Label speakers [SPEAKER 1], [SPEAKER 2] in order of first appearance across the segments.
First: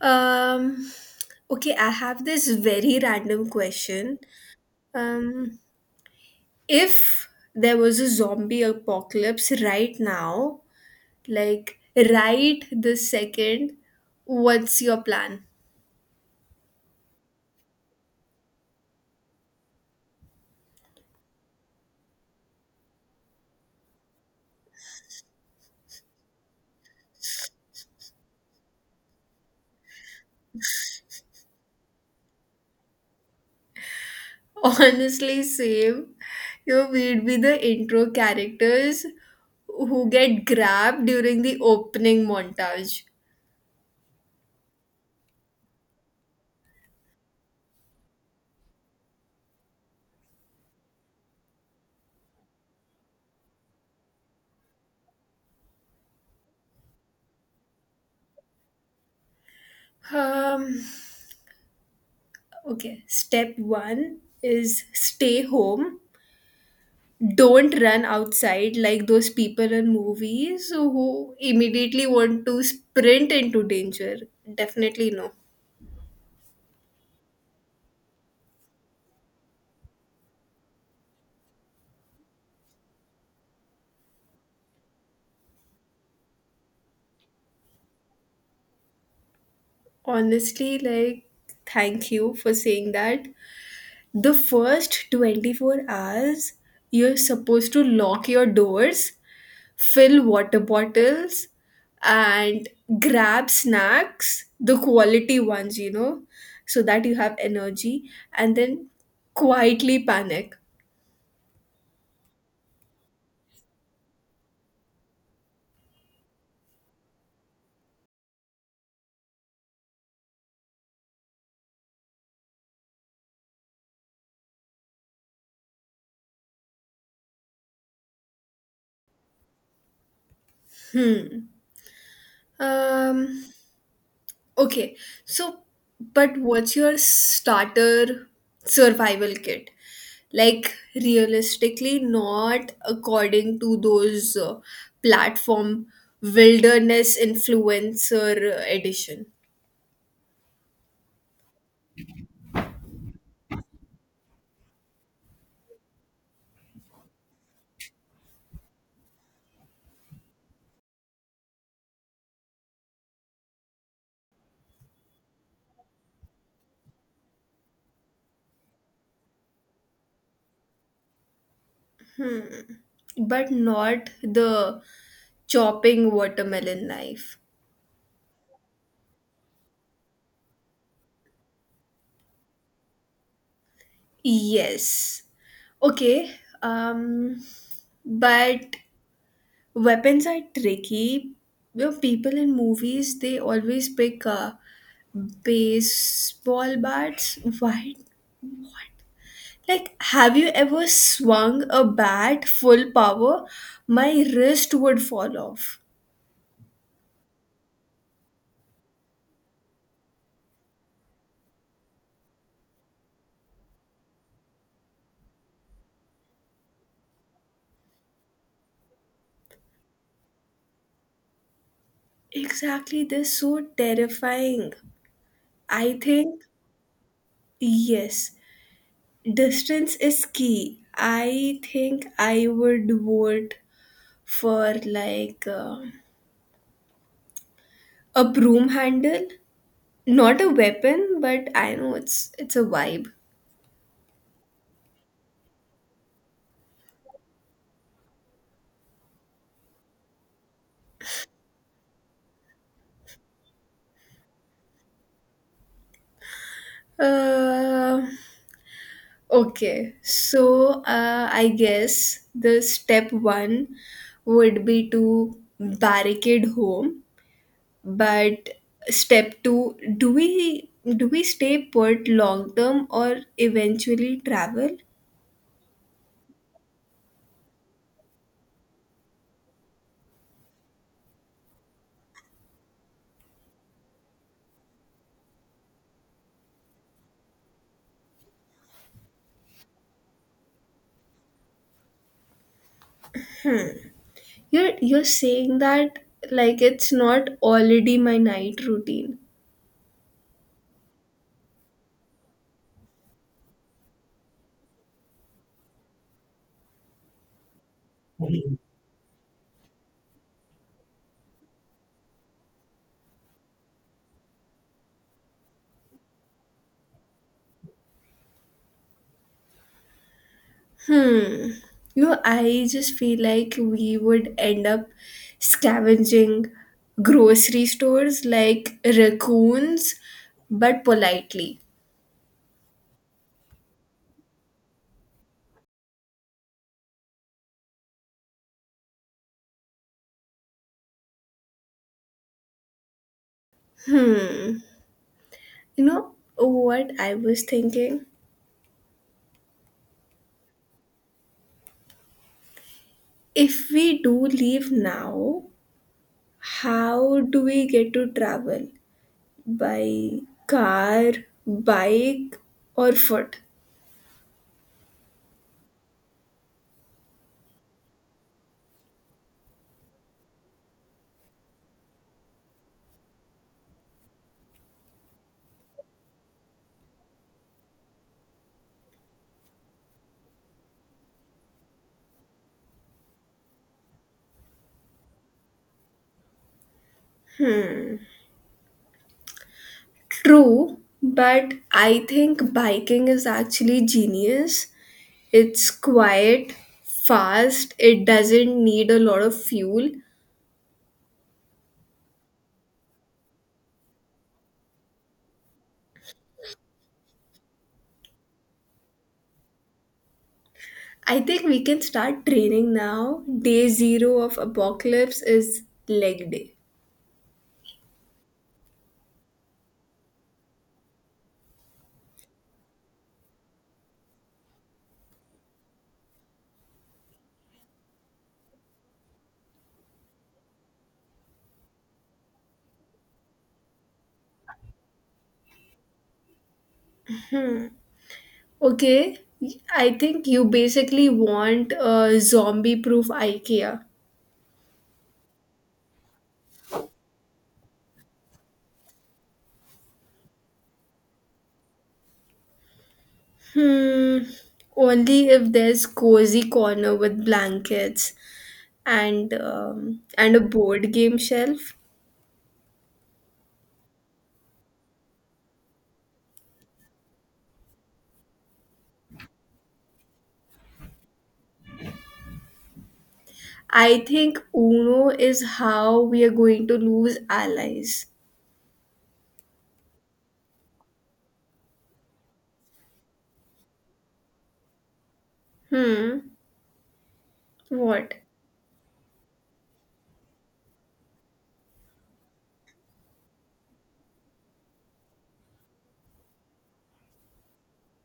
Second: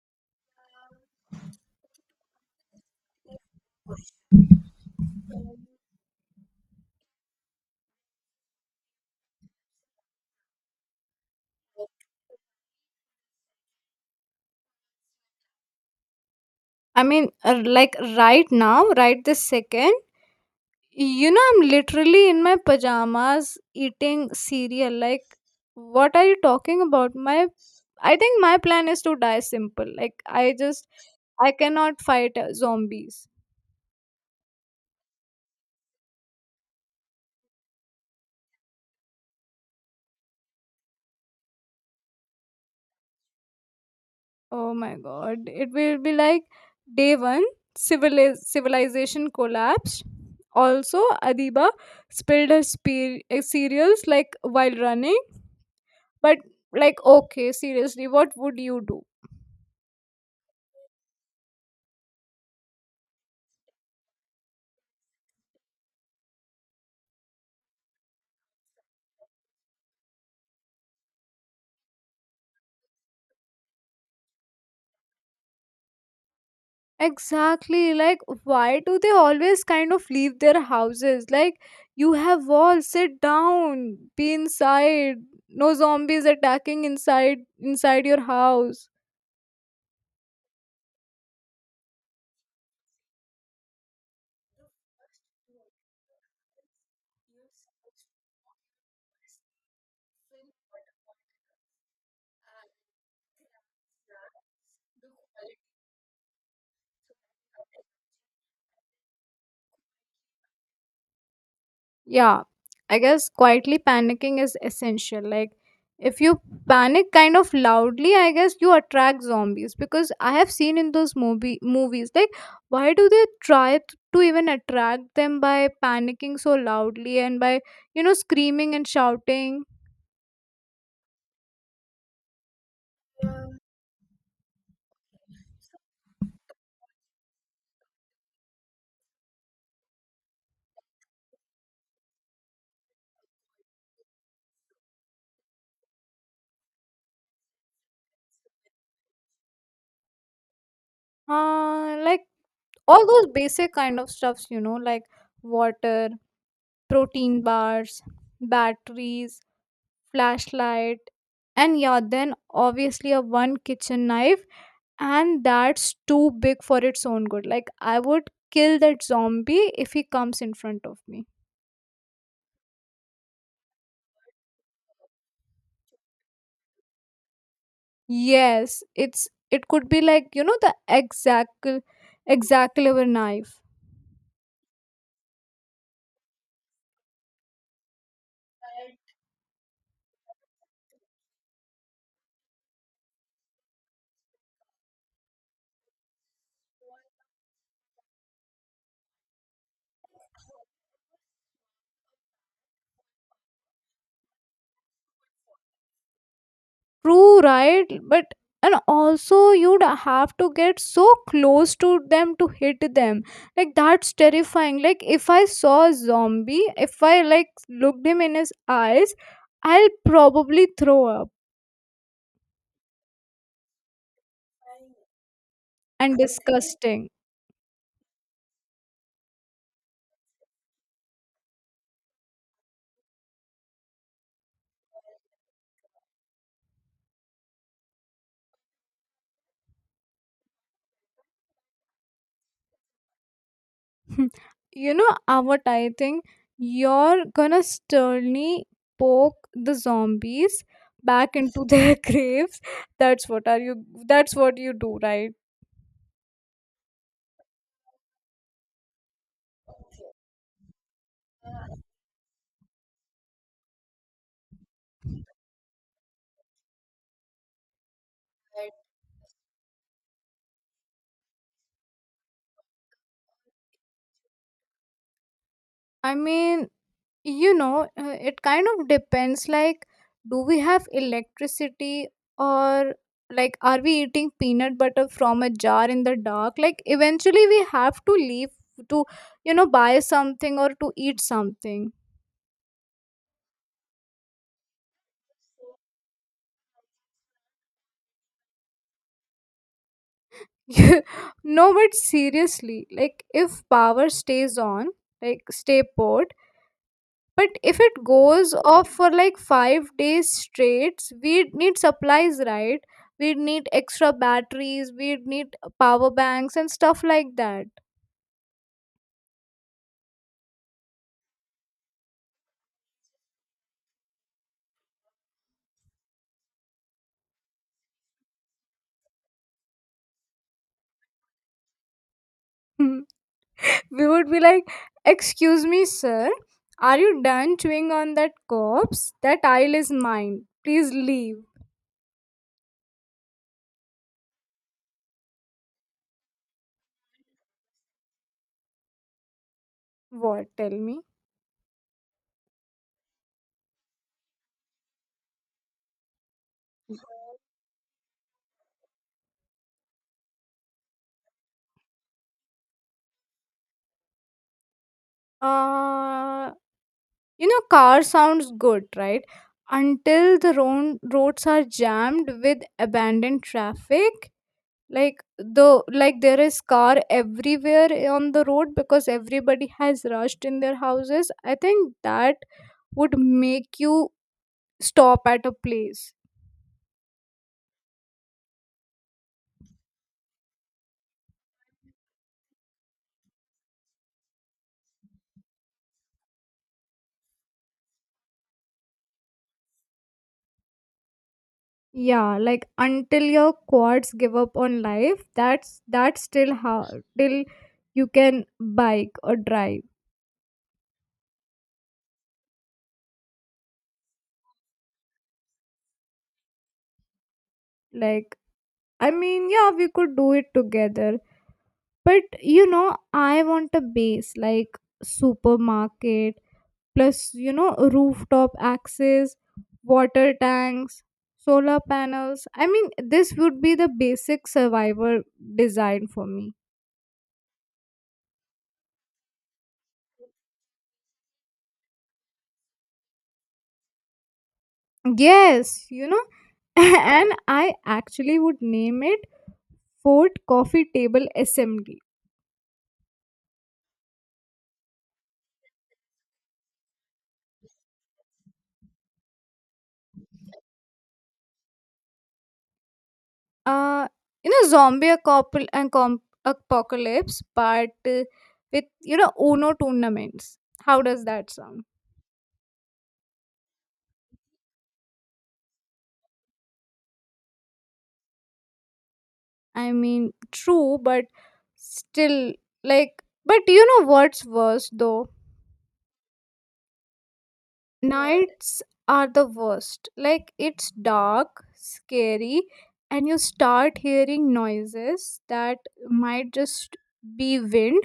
[SPEAKER 1] Um, okay, I have this very random question. Um, if there was a zombie apocalypse right now, like right this second, what's your plan?
[SPEAKER 2] I mean, like right now, right this second, you know, I'm literally in my pajamas eating cereal. Like, what are you talking about? I think my plan is to die simple. I cannot fight zombies.
[SPEAKER 1] Honestly, same. You know, we'd be the intro characters who get grabbed during the opening montage.
[SPEAKER 2] Oh my god. It will be like day one civilization collapsed. Also, Adiba spilled her cereals like while running. But, like, okay, seriously, what would you do?
[SPEAKER 1] Um, okay, step one is stay home, don't run outside like those people in movies who immediately want to sprint into danger. Definitely no.
[SPEAKER 2] Exactly. Like, why do they always kind of leave their houses? Like, you have walls, sit down, be inside. No zombies attacking inside your house.
[SPEAKER 1] Honestly, like, thank you for saying that. The
[SPEAKER 2] The
[SPEAKER 1] first
[SPEAKER 2] first word
[SPEAKER 1] 24 hours,
[SPEAKER 2] is
[SPEAKER 1] you're
[SPEAKER 2] you're
[SPEAKER 1] supposed to
[SPEAKER 2] supposed to
[SPEAKER 1] lock your
[SPEAKER 2] walk
[SPEAKER 1] doors,
[SPEAKER 2] first,
[SPEAKER 1] fill
[SPEAKER 2] fill
[SPEAKER 1] water
[SPEAKER 2] water
[SPEAKER 1] bottles,
[SPEAKER 2] particles
[SPEAKER 1] and
[SPEAKER 2] and
[SPEAKER 1] grab snacks,
[SPEAKER 2] grasp
[SPEAKER 1] the
[SPEAKER 2] the
[SPEAKER 1] quality
[SPEAKER 2] quality
[SPEAKER 1] ones, you know, so that you have
[SPEAKER 2] of it.
[SPEAKER 1] energy, and then quietly panic.
[SPEAKER 2] Yeah, I guess quietly panicking is essential. Like, if you panic kind of loudly, I guess you attract zombies because I have seen in those movies. Like, why do they try to even attract them by panicking so loudly and by you know screaming and shouting?
[SPEAKER 1] Hmm. Um, okay. So, but what's your starter survival kit? Like, realistically, not according to those platform wilderness influencer edition,
[SPEAKER 2] Like all those basic kind of stuffs, you know, like water, protein bars, batteries, flashlight, and yeah, then obviously a one kitchen knife, and that's too big for its own good. Like I would kill that zombie if he comes in front of me.
[SPEAKER 1] but not the chopping watermelon knife.
[SPEAKER 2] Yes, it could be like you know the exact knife.
[SPEAKER 1] Yes. Okay. Um, but weapons are tricky. You know, people in movies they always pick baseball bats. Why not? Like, have you ever swung a bat full power? My wrist would fall off.
[SPEAKER 2] True, right? But and also you'd have to get so close to them to hit them. Like that's terrifying. Like if I saw a zombie, if I like looked him in his eyes, I'll probably throw up
[SPEAKER 1] Exactly, they're so terrifying. I
[SPEAKER 2] and
[SPEAKER 1] think,
[SPEAKER 2] disgusting.
[SPEAKER 1] yes, distance is key. I think I would vote for like a broom handle. Not a weapon, but I know it's a vibe.
[SPEAKER 2] You know what I think, you're gonna sternly poke the zombies back into their graves. That's what are you that's what you do, right?
[SPEAKER 1] Uh, okay, so I guess the step one would be to barricade home, but step two, do we stay put long term or eventually travel?
[SPEAKER 2] I mean, you know it kind of depends. Like, do we have electricity? Or like, are we eating peanut butter from a jar in the dark? Like eventually we have to leave to you know buy something or to eat something.
[SPEAKER 1] You're saying that like it's not already my night routine.
[SPEAKER 2] No, but seriously, like if power stays on, like stay put. But if it goes off for like 5 days straight, we need supplies, right? We need extra batteries, we need power banks and stuff like that.
[SPEAKER 1] Hmm. You know, I just feel like we would end up scavenging grocery stores like raccoons, but politely.
[SPEAKER 2] We would be like, excuse me sir, are you done chewing on that corpse? That aisle is mine, please leave.
[SPEAKER 1] Hmm. You know what I was thinking?
[SPEAKER 2] What? Tell me.
[SPEAKER 1] If we do leave now, how do we get to travel? By car, bike, or foot?
[SPEAKER 2] uh you know, car sounds good, right? Until the roads are jammed with abandoned traffic. Like there is car everywhere on the road because everybody has rushed in their houses. I think that would make you stop at a place.
[SPEAKER 1] True, but I think biking is actually genius. It's quiet, fast, it doesn't need a lot of fuel.
[SPEAKER 2] Yeah, like until your quads give up on life. That's still how, till you can bike or drive.
[SPEAKER 1] I think we can start training now. Day zero of apocalypse is leg day.
[SPEAKER 2] Like, I mean yeah, we could do it together, but you know I want a base like supermarket plus you know rooftop access, water tanks, solar panels. I mean, this would be the basic survivor design for me.
[SPEAKER 1] Okay, I think you basically want a zombie proof IKEA.
[SPEAKER 2] Yes, you know, and I actually would name it Fort Coffee Table Assembly.
[SPEAKER 1] Hmm, only if there's cozy corner with blankets and a board game shelf.
[SPEAKER 2] uh you know, zombie apocalypse, but uh, with you know Uno tournaments. How does that sound?
[SPEAKER 1] I think Uno is how we are going to lose allies.
[SPEAKER 2] I mean, true, but still, like, but you know what's worse though?
[SPEAKER 1] Hmm. What?
[SPEAKER 2] Nights are the worst. Like, it's dark, scary, and you start hearing noises that might just be wind,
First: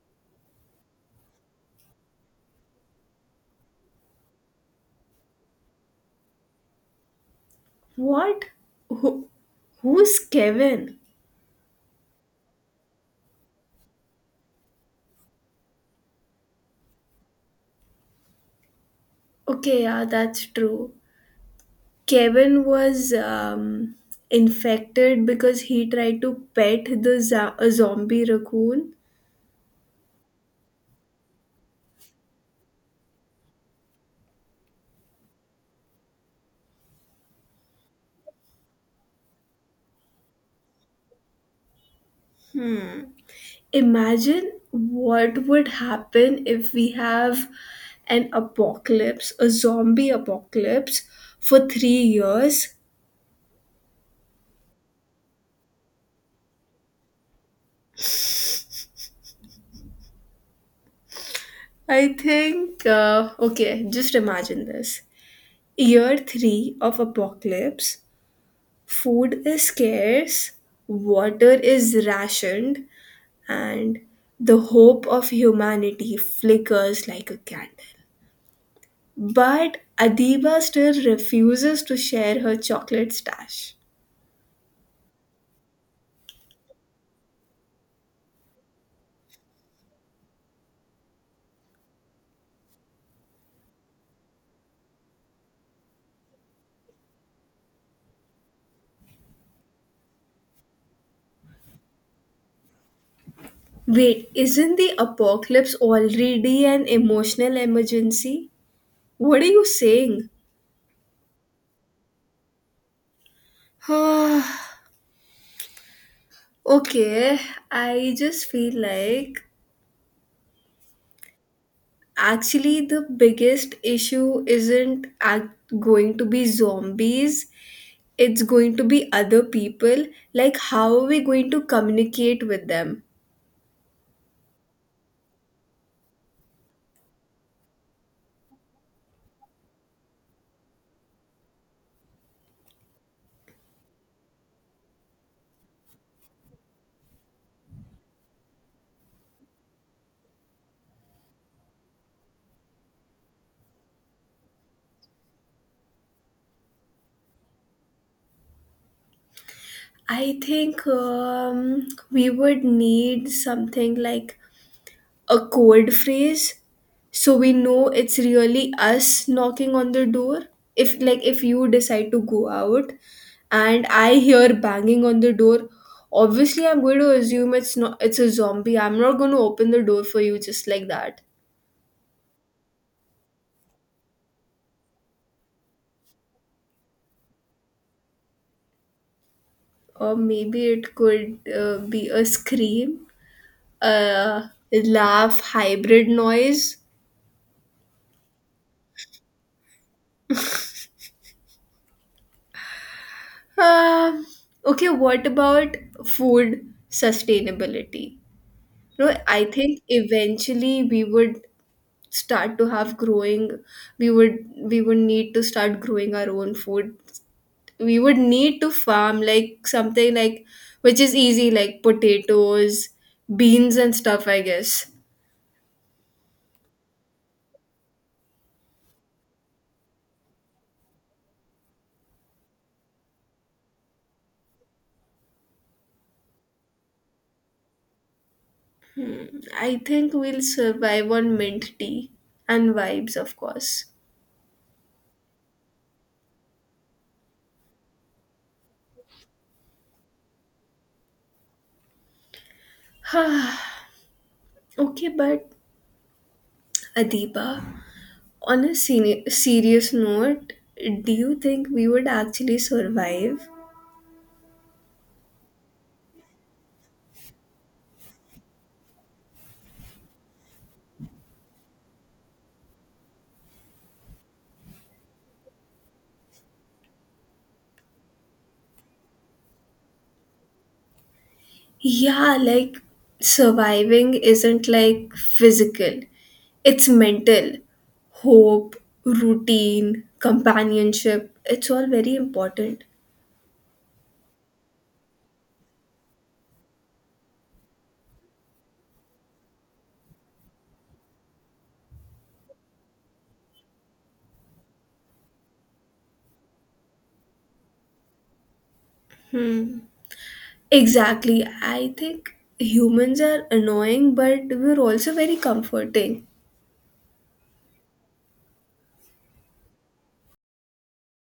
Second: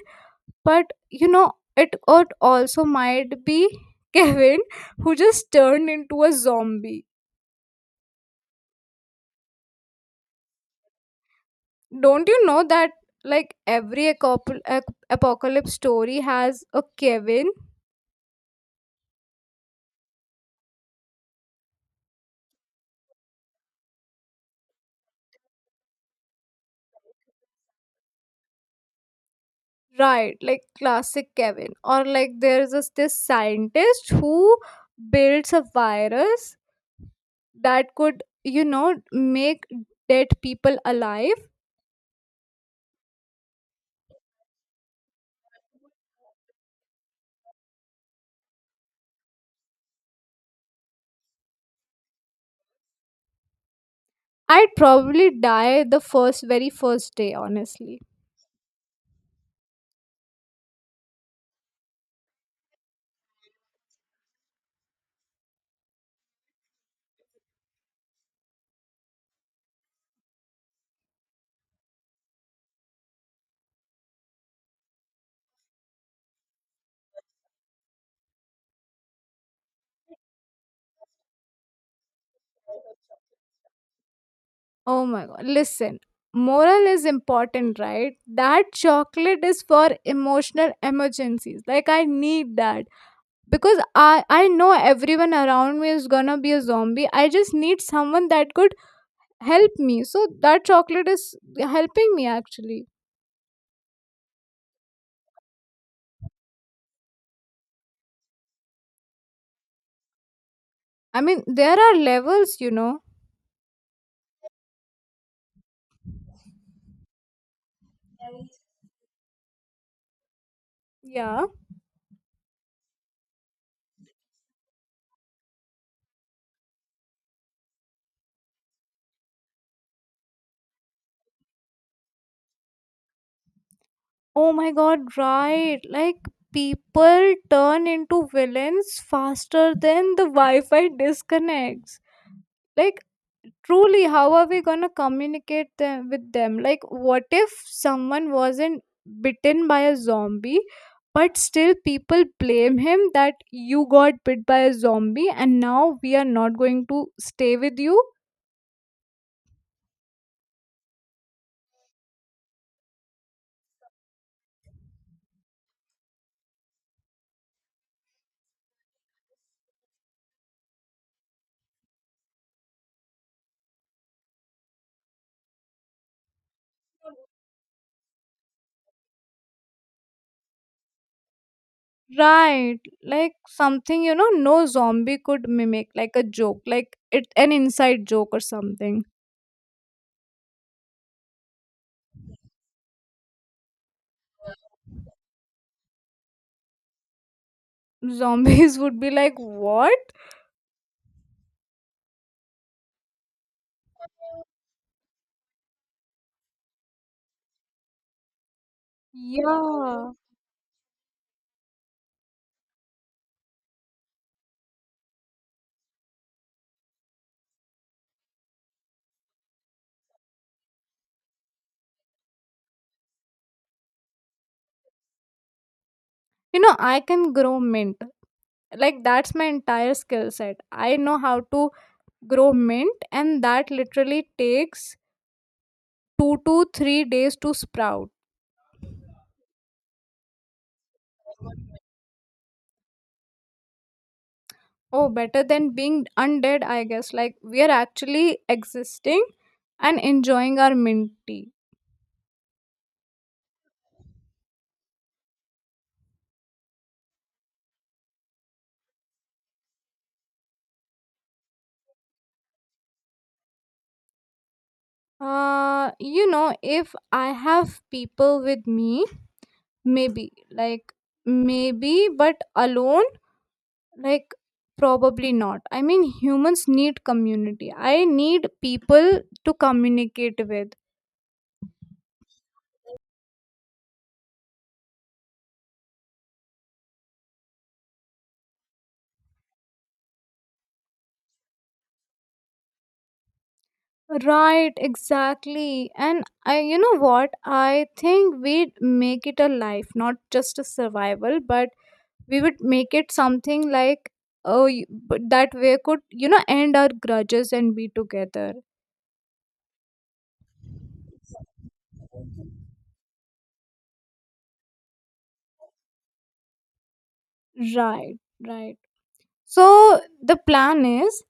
[SPEAKER 2] but you know, it could also might be Kevin who just turned into a zombie.
[SPEAKER 1] What? Who, who's Kevin?
[SPEAKER 2] Don't you know that, like, every apocalypse story has a Kevin?
[SPEAKER 1] Okay, yeah, that's true. Kevin was infected because he tried to pet the a zombie raccoon.
[SPEAKER 2] Right, like classic Kevin. Or like there's this scientist who builds a virus that could, you know, make dead people alive.
[SPEAKER 1] Imagine what would happen if we have an apocalypse, a zombie apocalypse for 3 years.
[SPEAKER 2] I'd probably die very first day, honestly.
[SPEAKER 1] I think, okay, just imagine this. Year three of apocalypse, food is scarce, water is rationed, and the hope of humanity flickers like a candle. But Adiba still refuses to share her chocolate stash.
[SPEAKER 2] Oh my god. Listen, moral is important, right? That chocolate is for emotional emergencies. Like I need that. Because I know everyone around me is gonna be a zombie. I just need someone that could help me, so that chocolate is helping me actually.
[SPEAKER 1] Wait, isn't the apocalypse already an emotional emergency? What are you saying?
[SPEAKER 2] I mean there are levels, you know.
[SPEAKER 1] Okay, I just feel like
[SPEAKER 2] Yeah.
[SPEAKER 1] actually the biggest issue isn't ac- going to be zombies, it's going to be other people. Like, how are we going to communicate with them?
[SPEAKER 2] Oh my god, right? Like people turn into villains faster than the wi-fi disconnects. Like truly, how are we gonna communicate them with them? Like what if someone wasn't bitten by a zombie, but still people blame him that you got bit by a zombie and now we are not going to stay with you.
[SPEAKER 1] I think we would need something like a code phrase so we know it's really us knocking on the door. If like, if you decide to go out and I hear banging on the door, obviously I'm going to assume it's a zombie. I'm not going to open the door for you just like that.
[SPEAKER 2] Right. Like something, you know, no zombie could mimic, like a joke, like it an inside joke or something.
[SPEAKER 1] Or maybe it could be a scream, a laugh hybrid noise.
[SPEAKER 2] Zombies would be like, what?
[SPEAKER 1] um okay, what about food sustainability? No, I think
[SPEAKER 2] Yeah.
[SPEAKER 1] eventually we would start to have growing we would need to start growing our own food. We would need to farm like something like which is easy, like potatoes, beans and stuff I guess.
[SPEAKER 2] You know, I can grow mint. Like that's my entire skill set. I know how to grow mint and that literally takes 2 to 3 days to sprout.
[SPEAKER 1] I think we'll survive on mint tea and vibes of course.
[SPEAKER 2] Oh, better than being undead, I guess. Like we are actually existing and enjoying our mint tea.
[SPEAKER 1] Okay, but Adiba, on a serious note, do you think we would actually survive?
[SPEAKER 2] You know, if I have people with me, maybe, like, maybe, but alone, like, probably not. I mean, humans need community. I need people to communicate with.
[SPEAKER 1] Yeah, like surviving isn't like physical, it's mental. Hope, routine, companionship, it's all very important.
[SPEAKER 2] Right, exactly. And I, you know what? I think we'd make it a life, not just a survival, but we would make it something like, oh, you- but that we could, you know, end our grudges and be together.
[SPEAKER 1] Exactly. I think humans are annoying, but we're also very comforting.
[SPEAKER 2] Right, right. So the plan is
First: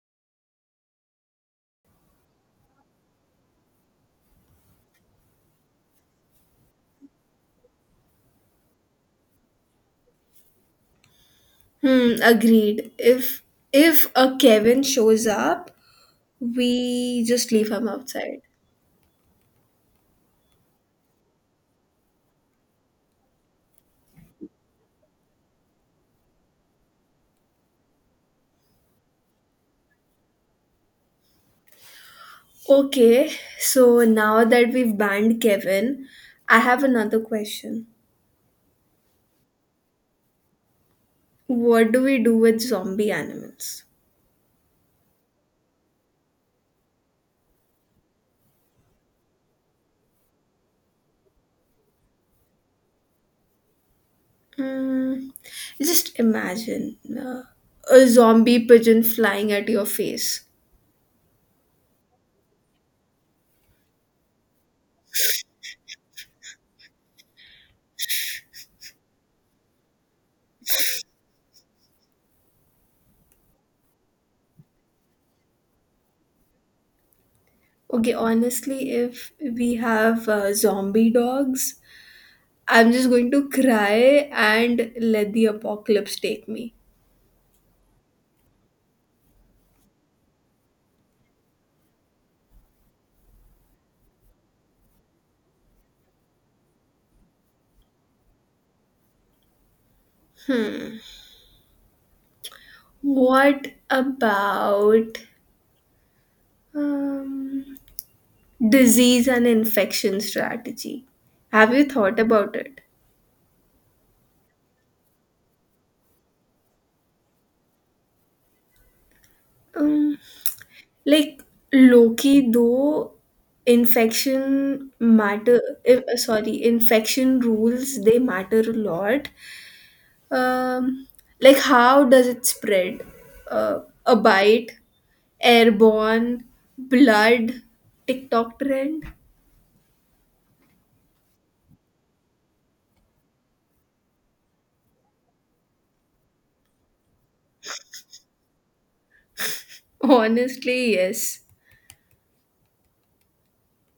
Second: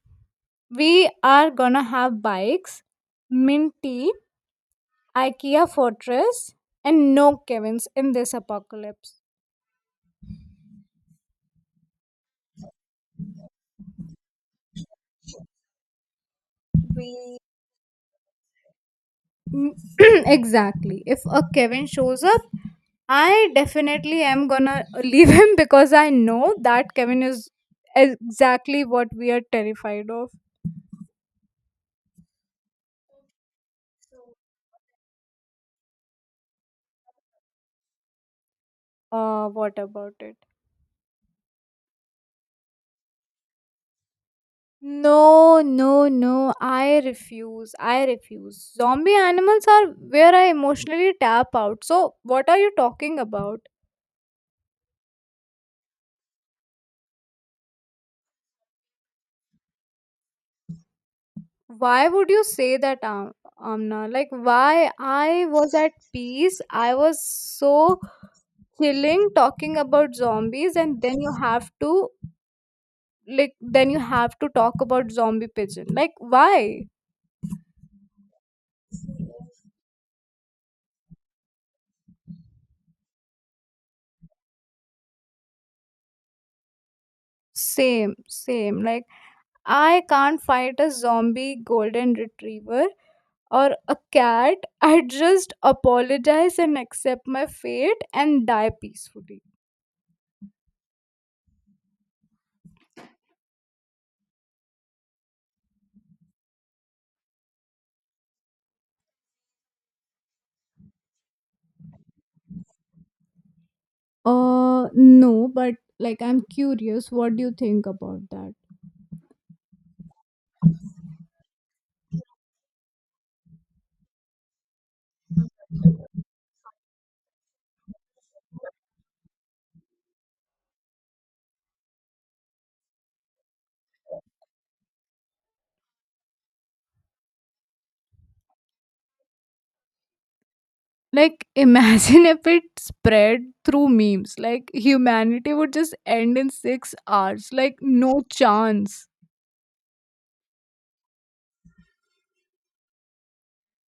[SPEAKER 2] we are gonna have bikes, mint tea, IKEA fortress, and no Kevin's in this apocalypse.
[SPEAKER 1] Hmm, agreed. If a Kevin shows up, we
[SPEAKER 2] We
[SPEAKER 1] just leave him outside.
[SPEAKER 2] Mm, exactly. If a Kevin shows up, I definitely am gonna leave him because I know that Kevin is exactly what we are terrified of.
[SPEAKER 1] Okay, so now that we've banned Kevin, I have another question.
[SPEAKER 2] What about it?
[SPEAKER 1] What do we do with zombie animals?
[SPEAKER 2] No, no, no. I refuse. I refuse. Zombie animals are where I emotionally tap out. So, what are you talking about?
[SPEAKER 1] Mm, just imagine a zombie pigeon flying at your face.
[SPEAKER 2] Why would you say that, Amna? Like, why I was at peace. I was so chilling talking about zombies, and then you have to, like, then you have to talk about zombie pigeon. Like, why?
[SPEAKER 1] Okay, honestly, if we have zombie dogs, I'm just going to cry and let the apocalypse take me.
[SPEAKER 2] Same, same. Like, I can't fight a zombie golden retriever or a cat. I just apologize and accept my fate and die peacefully.
[SPEAKER 1] What about um, disease and infection strategy? Have you thought about it?
[SPEAKER 2] No, but like I'm curious, what do you think about that?
[SPEAKER 1] Um, Like Loki, though infection rules they matter a lot. Um, like how does it spread? Uh, a bite, airborne, blood, TikTok trend.
[SPEAKER 2] Like, imagine if it spread through memes. Like, humanity would just end in 6 hours. Like, no chance.
[SPEAKER 1] Honestly, yes.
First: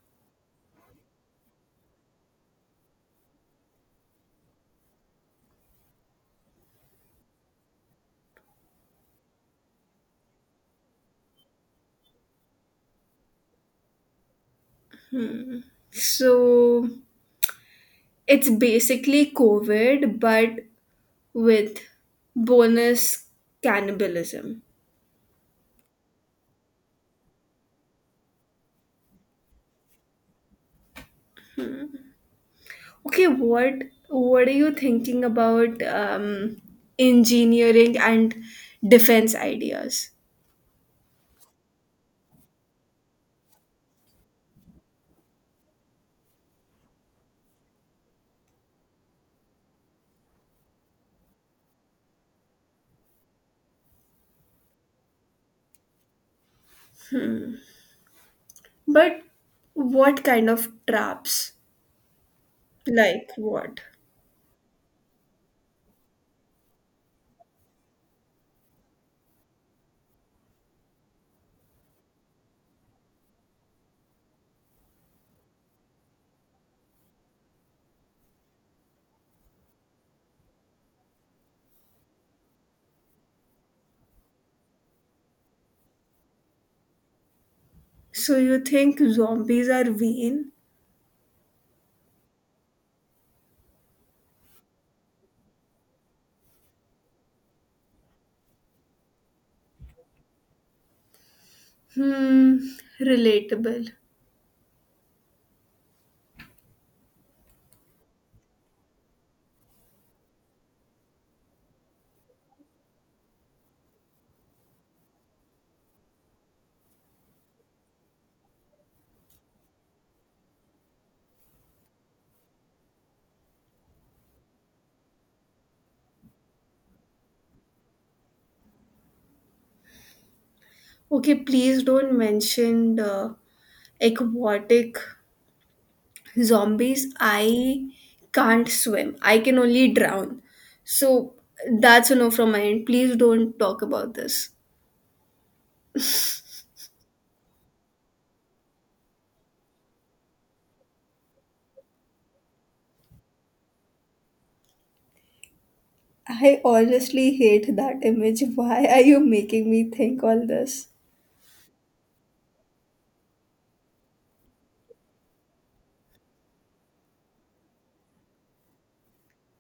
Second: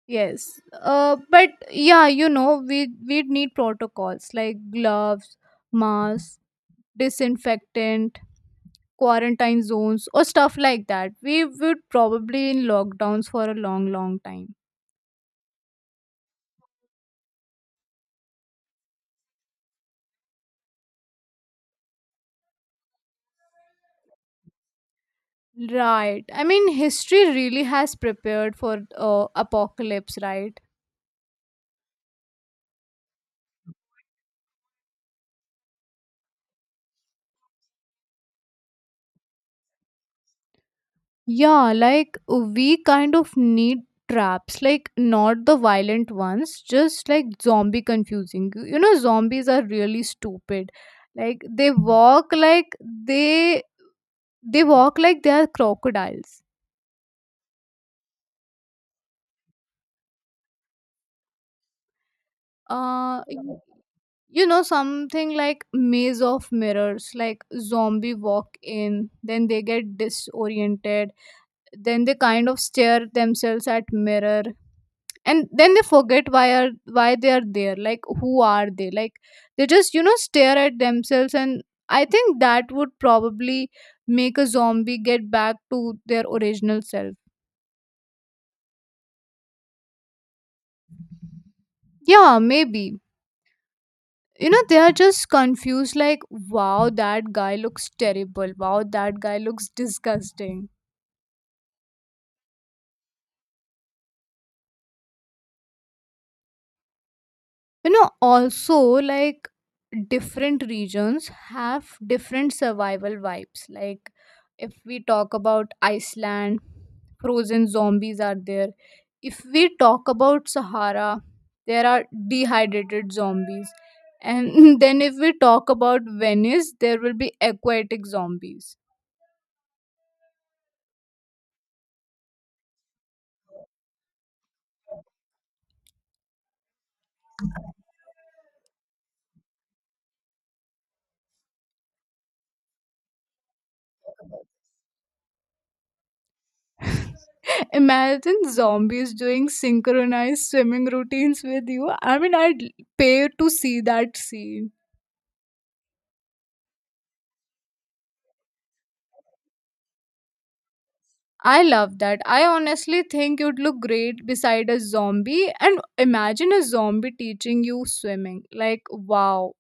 [SPEAKER 2] Yes. But yeah, you know, we'd need protocols like gloves, masks, disinfectant, quarantine zones or stuff like that. We would probably in lockdowns for a long, long time.
[SPEAKER 1] So it's basically COVID, but with bonus cannibalism.
[SPEAKER 2] Right, I mean history really has prepared for apocalypse, right?
[SPEAKER 1] Okay, what are you thinking about engineering and defense ideas?
[SPEAKER 2] Yeah, like we kind of need traps, like not the violent ones, just like zombie confusing you. You know zombies are really stupid. Like they walk like they they walk like they are crocodiles.
[SPEAKER 1] But what kind of traps?
[SPEAKER 2] uh
[SPEAKER 1] Like
[SPEAKER 2] y-
[SPEAKER 1] what?
[SPEAKER 2] you know, something like maze of mirrors, like zombie walk in, then they get disoriented, then they kind of stare themselves at mirror, and then they forget why are why they are there, like who are they, like they just you know stare at themselves, and I think that would probably make a zombie get back to their original self.
[SPEAKER 1] So you think zombies are vain?
[SPEAKER 2] Yeah, maybe. You know, they are just confused, like wow that guy looks terrible, wow that guy looks disgusting.
[SPEAKER 1] Hmm, relatable.
[SPEAKER 2] You know also, like different regions have different survival vibes. Like, if we talk about Iceland, frozen zombies are there. If we talk about Sahara, there are dehydrated zombies, and then if we talk about Venice, there will be aquatic zombies.
[SPEAKER 1] Okay, please don't mention the aquatic zombies. I can't swim. I can only drown. So that's a no from my end. Please don't talk about this.
[SPEAKER 2] Imagine zombies doing synchronized swimming routines with you. I mean, I'd pay to see that scene.
[SPEAKER 1] I honestly hate that image. Why are you making me think all this?
[SPEAKER 2] I love that. I honestly think you'd look great beside a zombie. And imagine a zombie teaching you swimming. Like, wow.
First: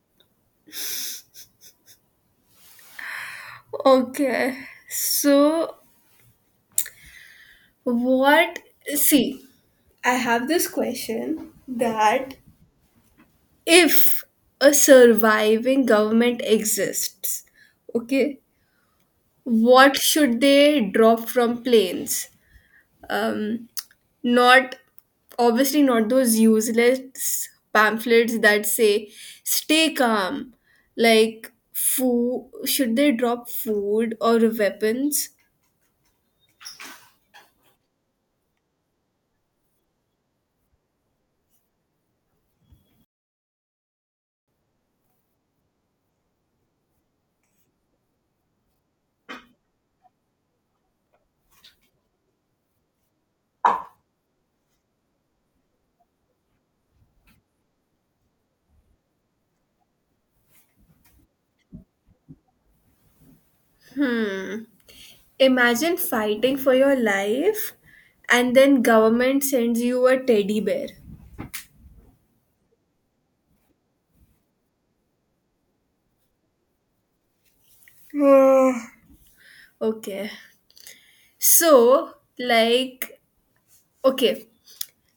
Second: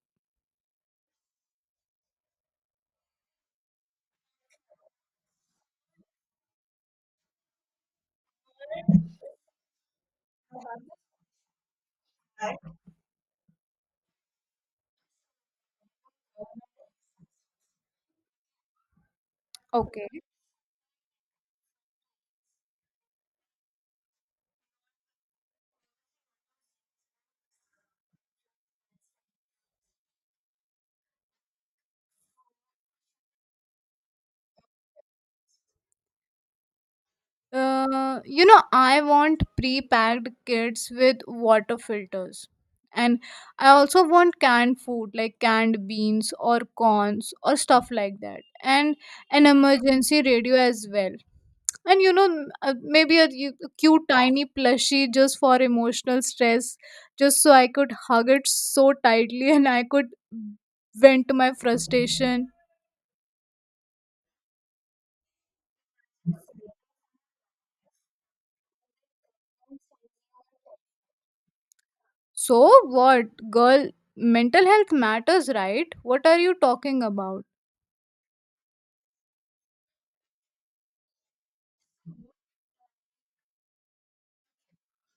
[SPEAKER 1] Okay, so what? See, I have this question that if a surviving government exists, okay, what
[SPEAKER 2] Okay.
[SPEAKER 1] should they drop from planes? um, not obviously not those useless pamphlets that say stay calm. Like food, should they drop food or weapons?
[SPEAKER 2] You know, I want pre packed kits with water filters. And I also want canned food, like canned beans or corns or stuff like that. And an emergency radio as well. And you know maybe a cute tiny plushie just for emotional stress, just so I could hug it so tightly and I could vent my frustration.
[SPEAKER 1] Hmm, imagine fighting for your life and then government sends you a teddy bear.
[SPEAKER 2] So what, girl, mental health matters, right? What are you talking about?
[SPEAKER 1] Ah. Okay, so, like, okay,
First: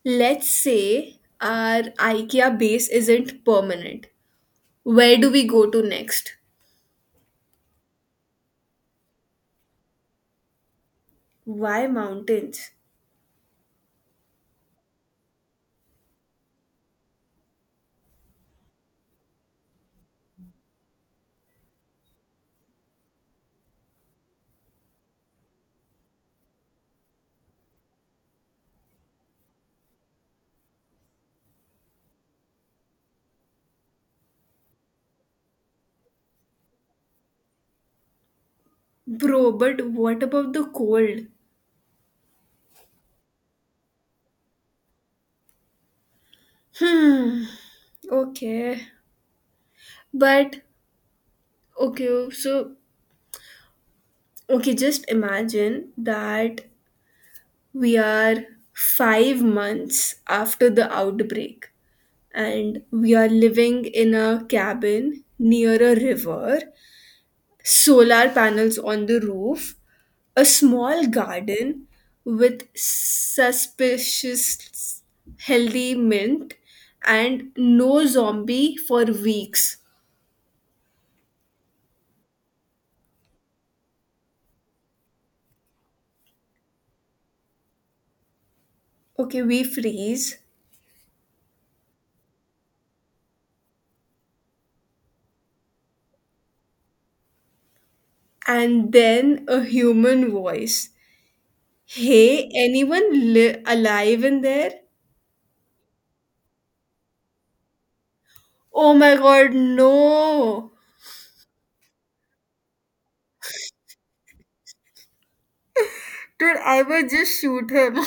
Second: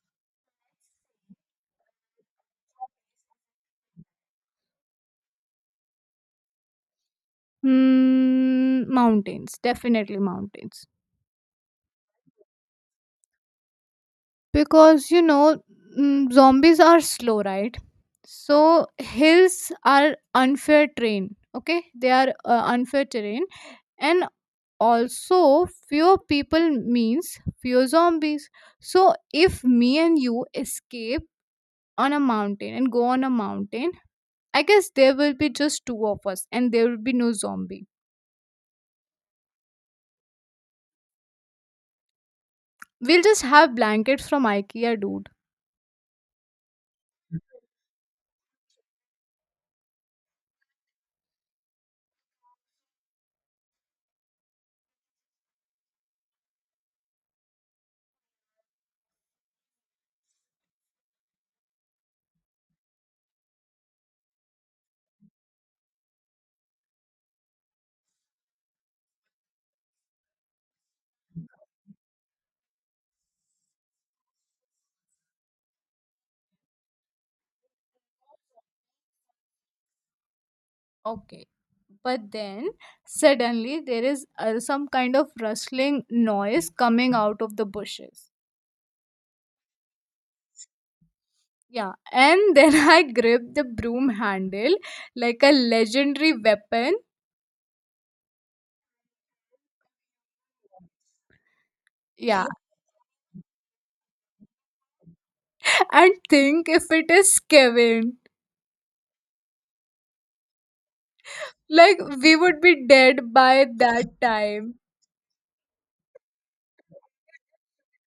[SPEAKER 1] let's say our IKEA base isn't permanent. Where do we go to next?
[SPEAKER 2] Hmm, mountains, definitely mountains.
[SPEAKER 1] Why mountains?
[SPEAKER 2] Because you know, mm, zombies are slow, right? So hills are unfair terrain. Okay, they are unfair terrain, and also fewer people means fewer zombies. So if me and you escape on a mountain and go on a mountain, I guess there will be just two of us and there will be no zombie.
[SPEAKER 1] Bro, but what about the cold?
[SPEAKER 2] We'll just have blankets from IKEA, dude.
[SPEAKER 1] Hmm. Okay. But okay, so Okay, just imagine that we are 5 months after the outbreak and we are living in a cabin near a river, solar panels on the roof, a small garden with suspicious healthy mint, and no zombie for weeks.
[SPEAKER 2] Okay, but then suddenly there is some kind of rustling noise coming out of the bushes.
[SPEAKER 1] Okay, we freeze.
[SPEAKER 2] Yeah, and then I grip the broom handle like a legendary weapon.
[SPEAKER 1] And then a human voice.
[SPEAKER 2] Yeah.
[SPEAKER 1] Hey, anyone alive in there?
[SPEAKER 2] And think if it is Kevin.
[SPEAKER 1] Oh my god, no!
[SPEAKER 2] Like, we would be dead by that time.
[SPEAKER 1] Dude, I will just shoot him.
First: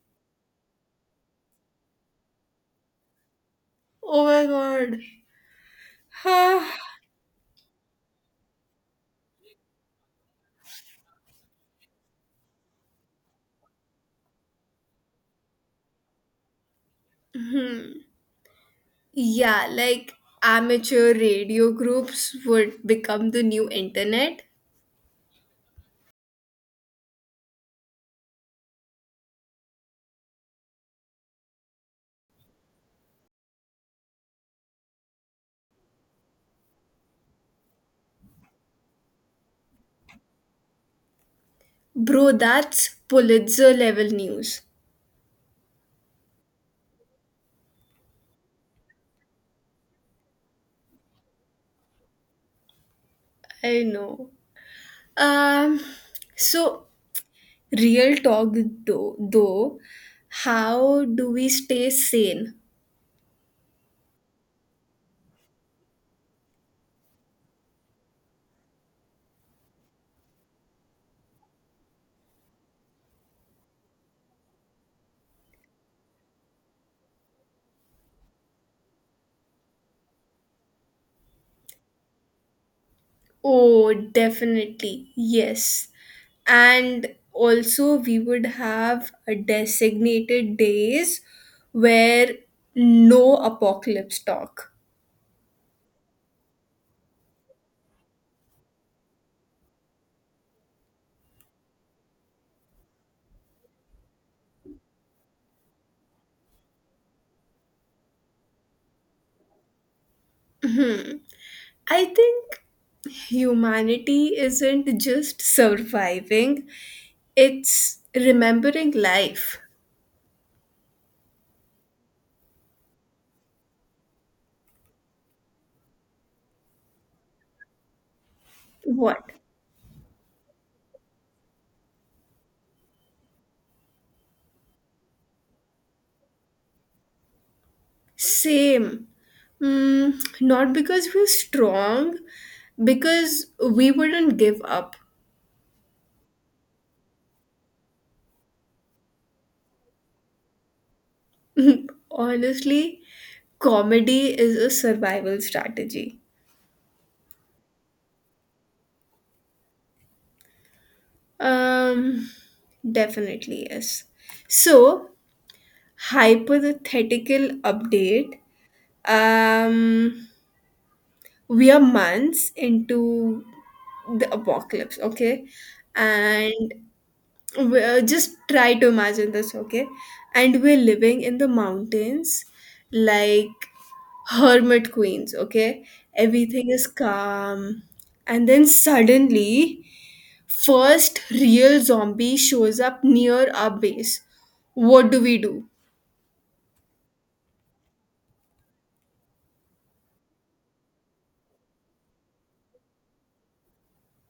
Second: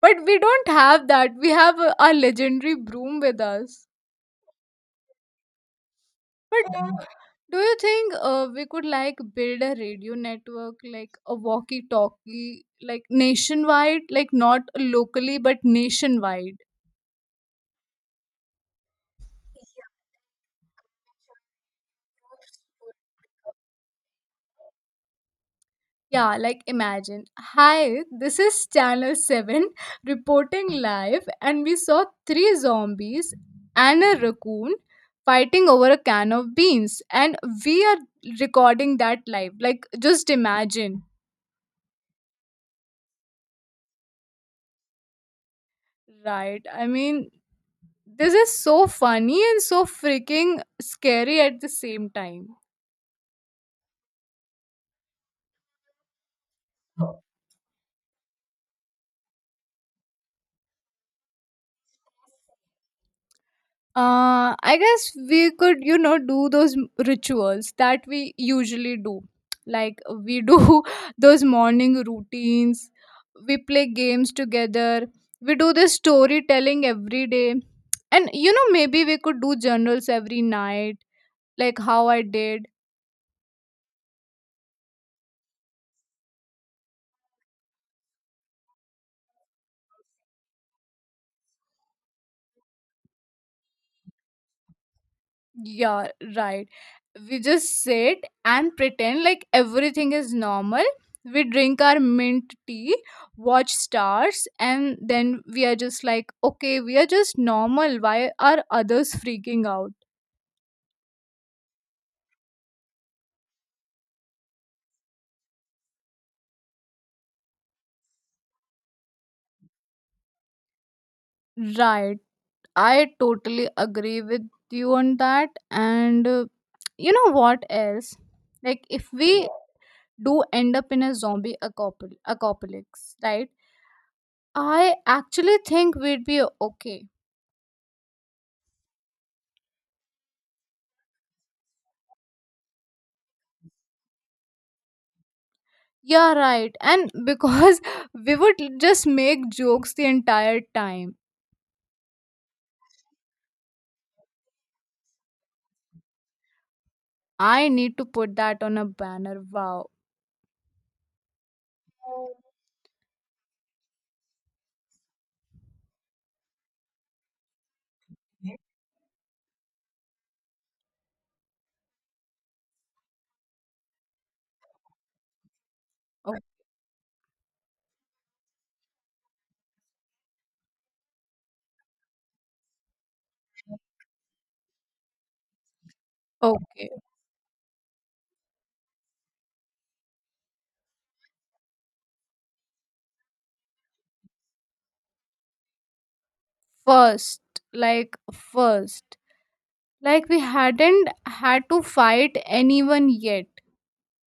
[SPEAKER 2] But we don't have that. We have our legendary broom with us.
[SPEAKER 1] Oh my god.
[SPEAKER 2] But do you think we could like build a radio network, like a walkie talkie, like nationwide? Like, not locally, but nationwide?
[SPEAKER 1] Hmm. Yeah, like amateur radio groups would become the new internet.
[SPEAKER 2] Yeah, like imagine. Hi, this is Channel 7 reporting live, and we saw three zombies and a raccoon fighting over a can of beans, and we are recording that live. Like, just imagine.
[SPEAKER 1] Bro, that's Pulitzer level news.
[SPEAKER 2] Right. I mean, this is so funny and so freaking scary at the same time.
[SPEAKER 1] I know. Um, so real talk though, how do we stay sane?
[SPEAKER 2] I guess we could you know do those rituals that we usually do, like we do those morning routines, we play games together, we do this storytelling every day, and you know maybe we could do journals every night, like how I did.
[SPEAKER 1] Oh, definitely, yes. And also, we would have a designated days where no apocalypse talk.
[SPEAKER 2] Yeah, right. We just sit and pretend like everything is normal. We drink our mint tea, watch stars, and then we are just like, okay, we are just normal. Why are others freaking out?
[SPEAKER 1] I think humanity isn't just surviving, it's remembering life.
[SPEAKER 2] Right. I totally agree with you on that. And you know what else? Like, if
[SPEAKER 1] What?
[SPEAKER 2] we do end up in a zombie apocalypse, right? I actually think we'd be okay.
[SPEAKER 1] Same. Mm, not because we're strong, because we wouldn't give up.
[SPEAKER 2] Yeah, right. And because we would just make jokes the entire time.
[SPEAKER 1] Honestly, comedy is a survival strategy.
[SPEAKER 2] I need to put that on a banner. Wow.
[SPEAKER 1] Um, definitely, yes. So, hypothetical update. Um, we are months into the apocalypse, okay,
[SPEAKER 2] O-
[SPEAKER 1] and we just try to imagine this, okay, and we're living in the mountains like hermit queens, okay, everything is
[SPEAKER 2] Okay.
[SPEAKER 1] calm, and then suddenly first real zombie shows up near our base. What do we do?
[SPEAKER 2] First, first, like we hadn't had to fight anyone yet.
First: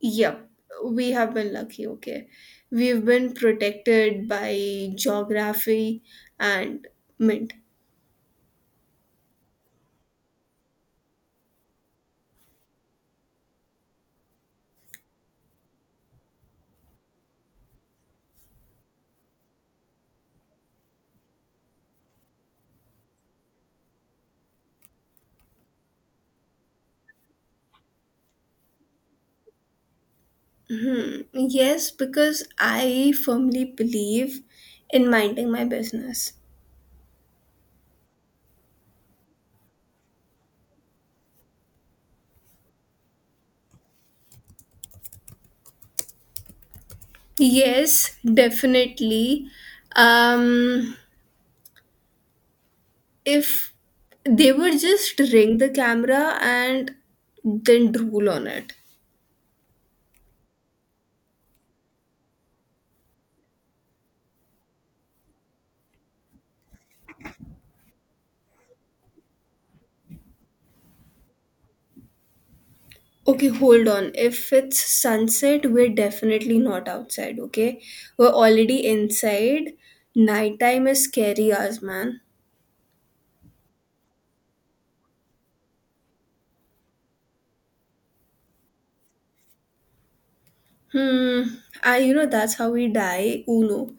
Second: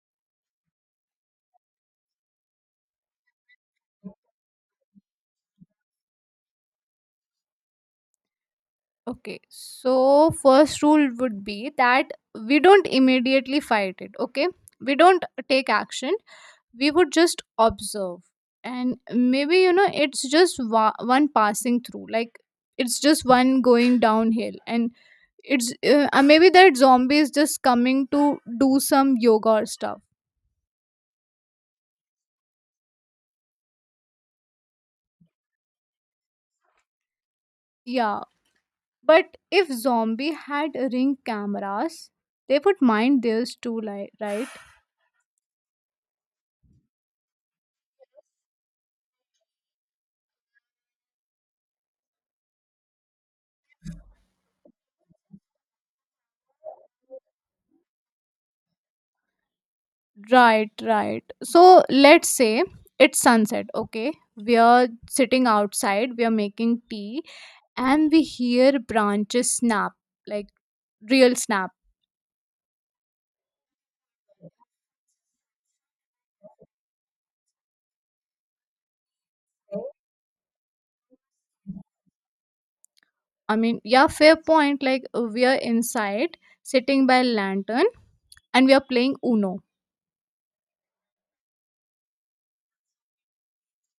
[SPEAKER 1] Yep, we have been lucky, okay. We've been protected by geography and mint.
[SPEAKER 2] Okay. So, first rule would be that we don't immediately fight it. Okay. We don't take action, we would just observe, and maybe you know it's just one passing through, like it's just one going downhill, and it's maybe that zombie is just coming to do some yoga or stuff.
[SPEAKER 1] Hmm. Yes, because I firmly believe in minding my business.
[SPEAKER 2] Yeah, but if zombie had ring cameras, they would mind theirs too, like right.
[SPEAKER 1] Yes, definitely. Um, if they would just ring the camera and then drool on it.
[SPEAKER 2] Right, right. So let's say it's sunset, okay? We are sitting outside, we are making tea, and we hear branches snap, like real snap.
[SPEAKER 1] Okay, hold on. If it's sunset, we're definitely not outside, okay? We're already inside. Nighttime is scary hours, man.
[SPEAKER 2] I mean yeah, fair point. Like we are inside sitting by lantern, and we are playing Uno.
[SPEAKER 1] Hmm. I, you know, that's how we die, Uno.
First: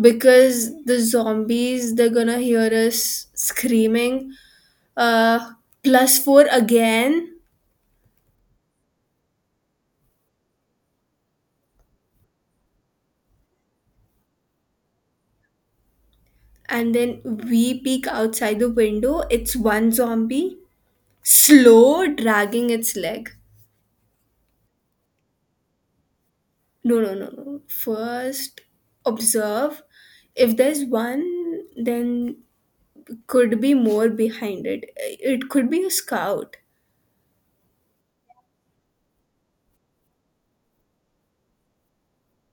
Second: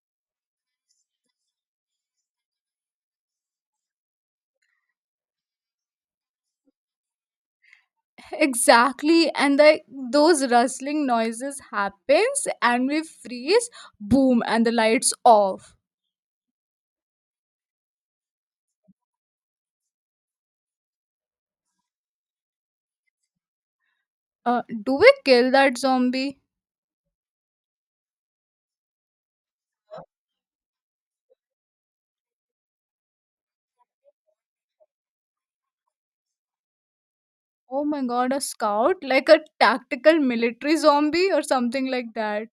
[SPEAKER 1] Because the zombies, they're gonna hear us screaming. Uh, plus four again.
[SPEAKER 2] Exactly, and the those rustling noises happens and we freeze, boom and the lights off.
[SPEAKER 1] And then we peek outside the window. It's one zombie, slow, dragging its leg.
[SPEAKER 2] Do we kill that zombie?
[SPEAKER 1] No, no, no, no. First, observe. If there's one, then could be more behind it. It could be a scout.
[SPEAKER 2] Oh my god, a scout, like a tactical military zombie or something like that.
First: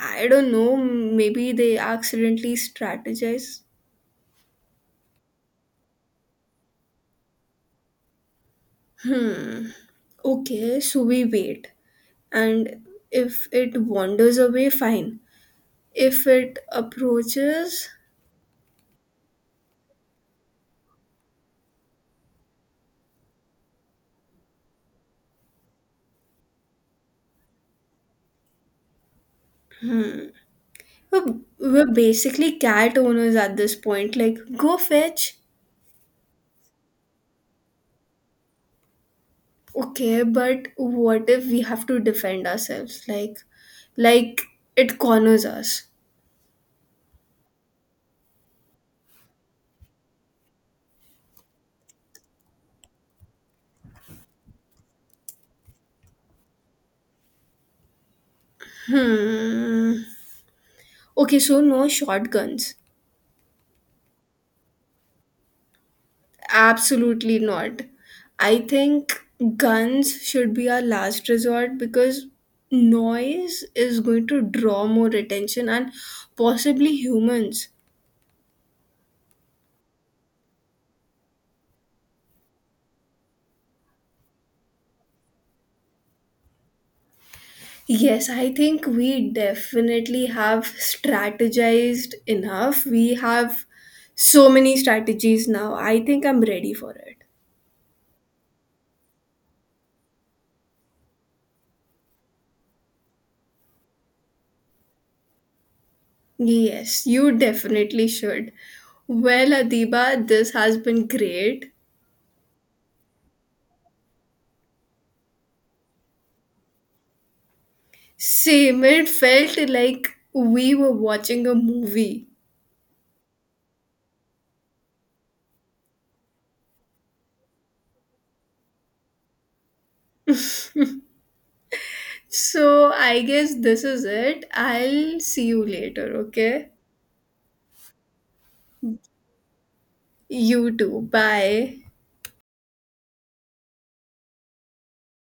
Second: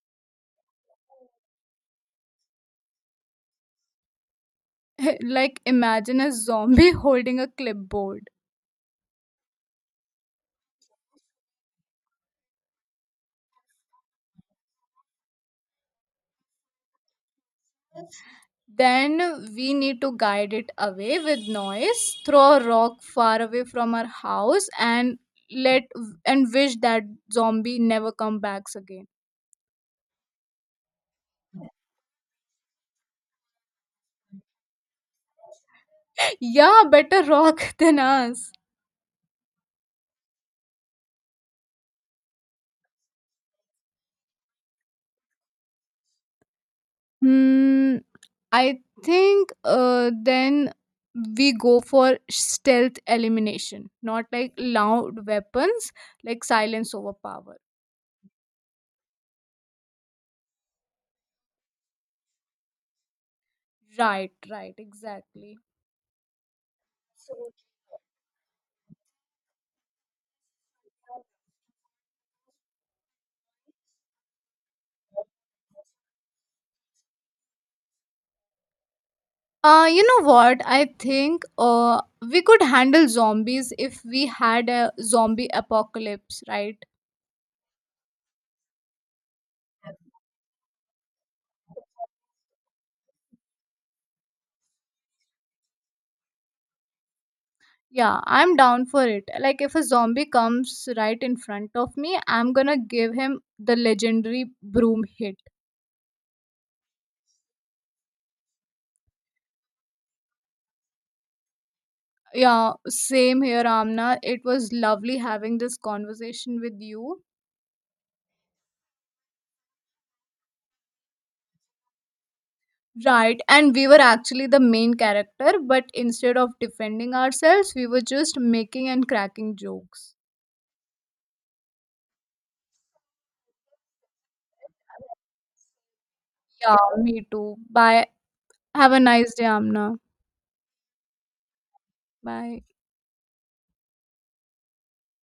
[SPEAKER 1] I don't know. Maybe they accidentally strategize.
[SPEAKER 2] Like imagine a zombie holding a clipboard.
[SPEAKER 1] Okay, so we wait. And if it wanders away, fine. If it approaches,
[SPEAKER 2] Then we need to guide it away with noise, throw a rock far away from our house and let and wish that zombie never come backs again.
[SPEAKER 1] we're basically cat owners at this point. Like, go fetch.
[SPEAKER 2] Yeah, better rock than us.
[SPEAKER 1] Okay, but what if we have to defend ourselves? Like it corners us.
[SPEAKER 2] Hmm, I think then we go for stealth elimination, not like loud weapons, like silence over power.
[SPEAKER 1] Hmm. Okay, so no shotguns.
[SPEAKER 2] Right, right, exactly.
[SPEAKER 1] Absolutely
[SPEAKER 2] So,
[SPEAKER 1] not. I think guns should be our last resort because noise is going to draw more attention and possibly humans.
[SPEAKER 2] You know what? I think we could handle zombies if we had a zombie apocalypse, right?
[SPEAKER 1] Yes, I think we definitely have strategized enough. We have so many strategies now. I think I'm ready for it.
[SPEAKER 2] Yeah, I'm down for it. Like, if a zombie comes right in front of me, I'm gonna give him the legendary broom hit.
[SPEAKER 1] Yes, you definitely should. Well, Adiba, this has been great.
[SPEAKER 2] Yeah, same here, Amna. It was lovely having this conversation with you.
[SPEAKER 1] Same, it felt like we were watching a movie.
[SPEAKER 2] Right, and we were actually the main character, but instead of defending ourselves, we were just making and cracking jokes.
[SPEAKER 1] So I guess this is it. I'll see you later, okay?
[SPEAKER 2] Yeah, me too. Bye. Have a nice day, Amna.
[SPEAKER 1] You too. Bye.
[SPEAKER 2] Bye.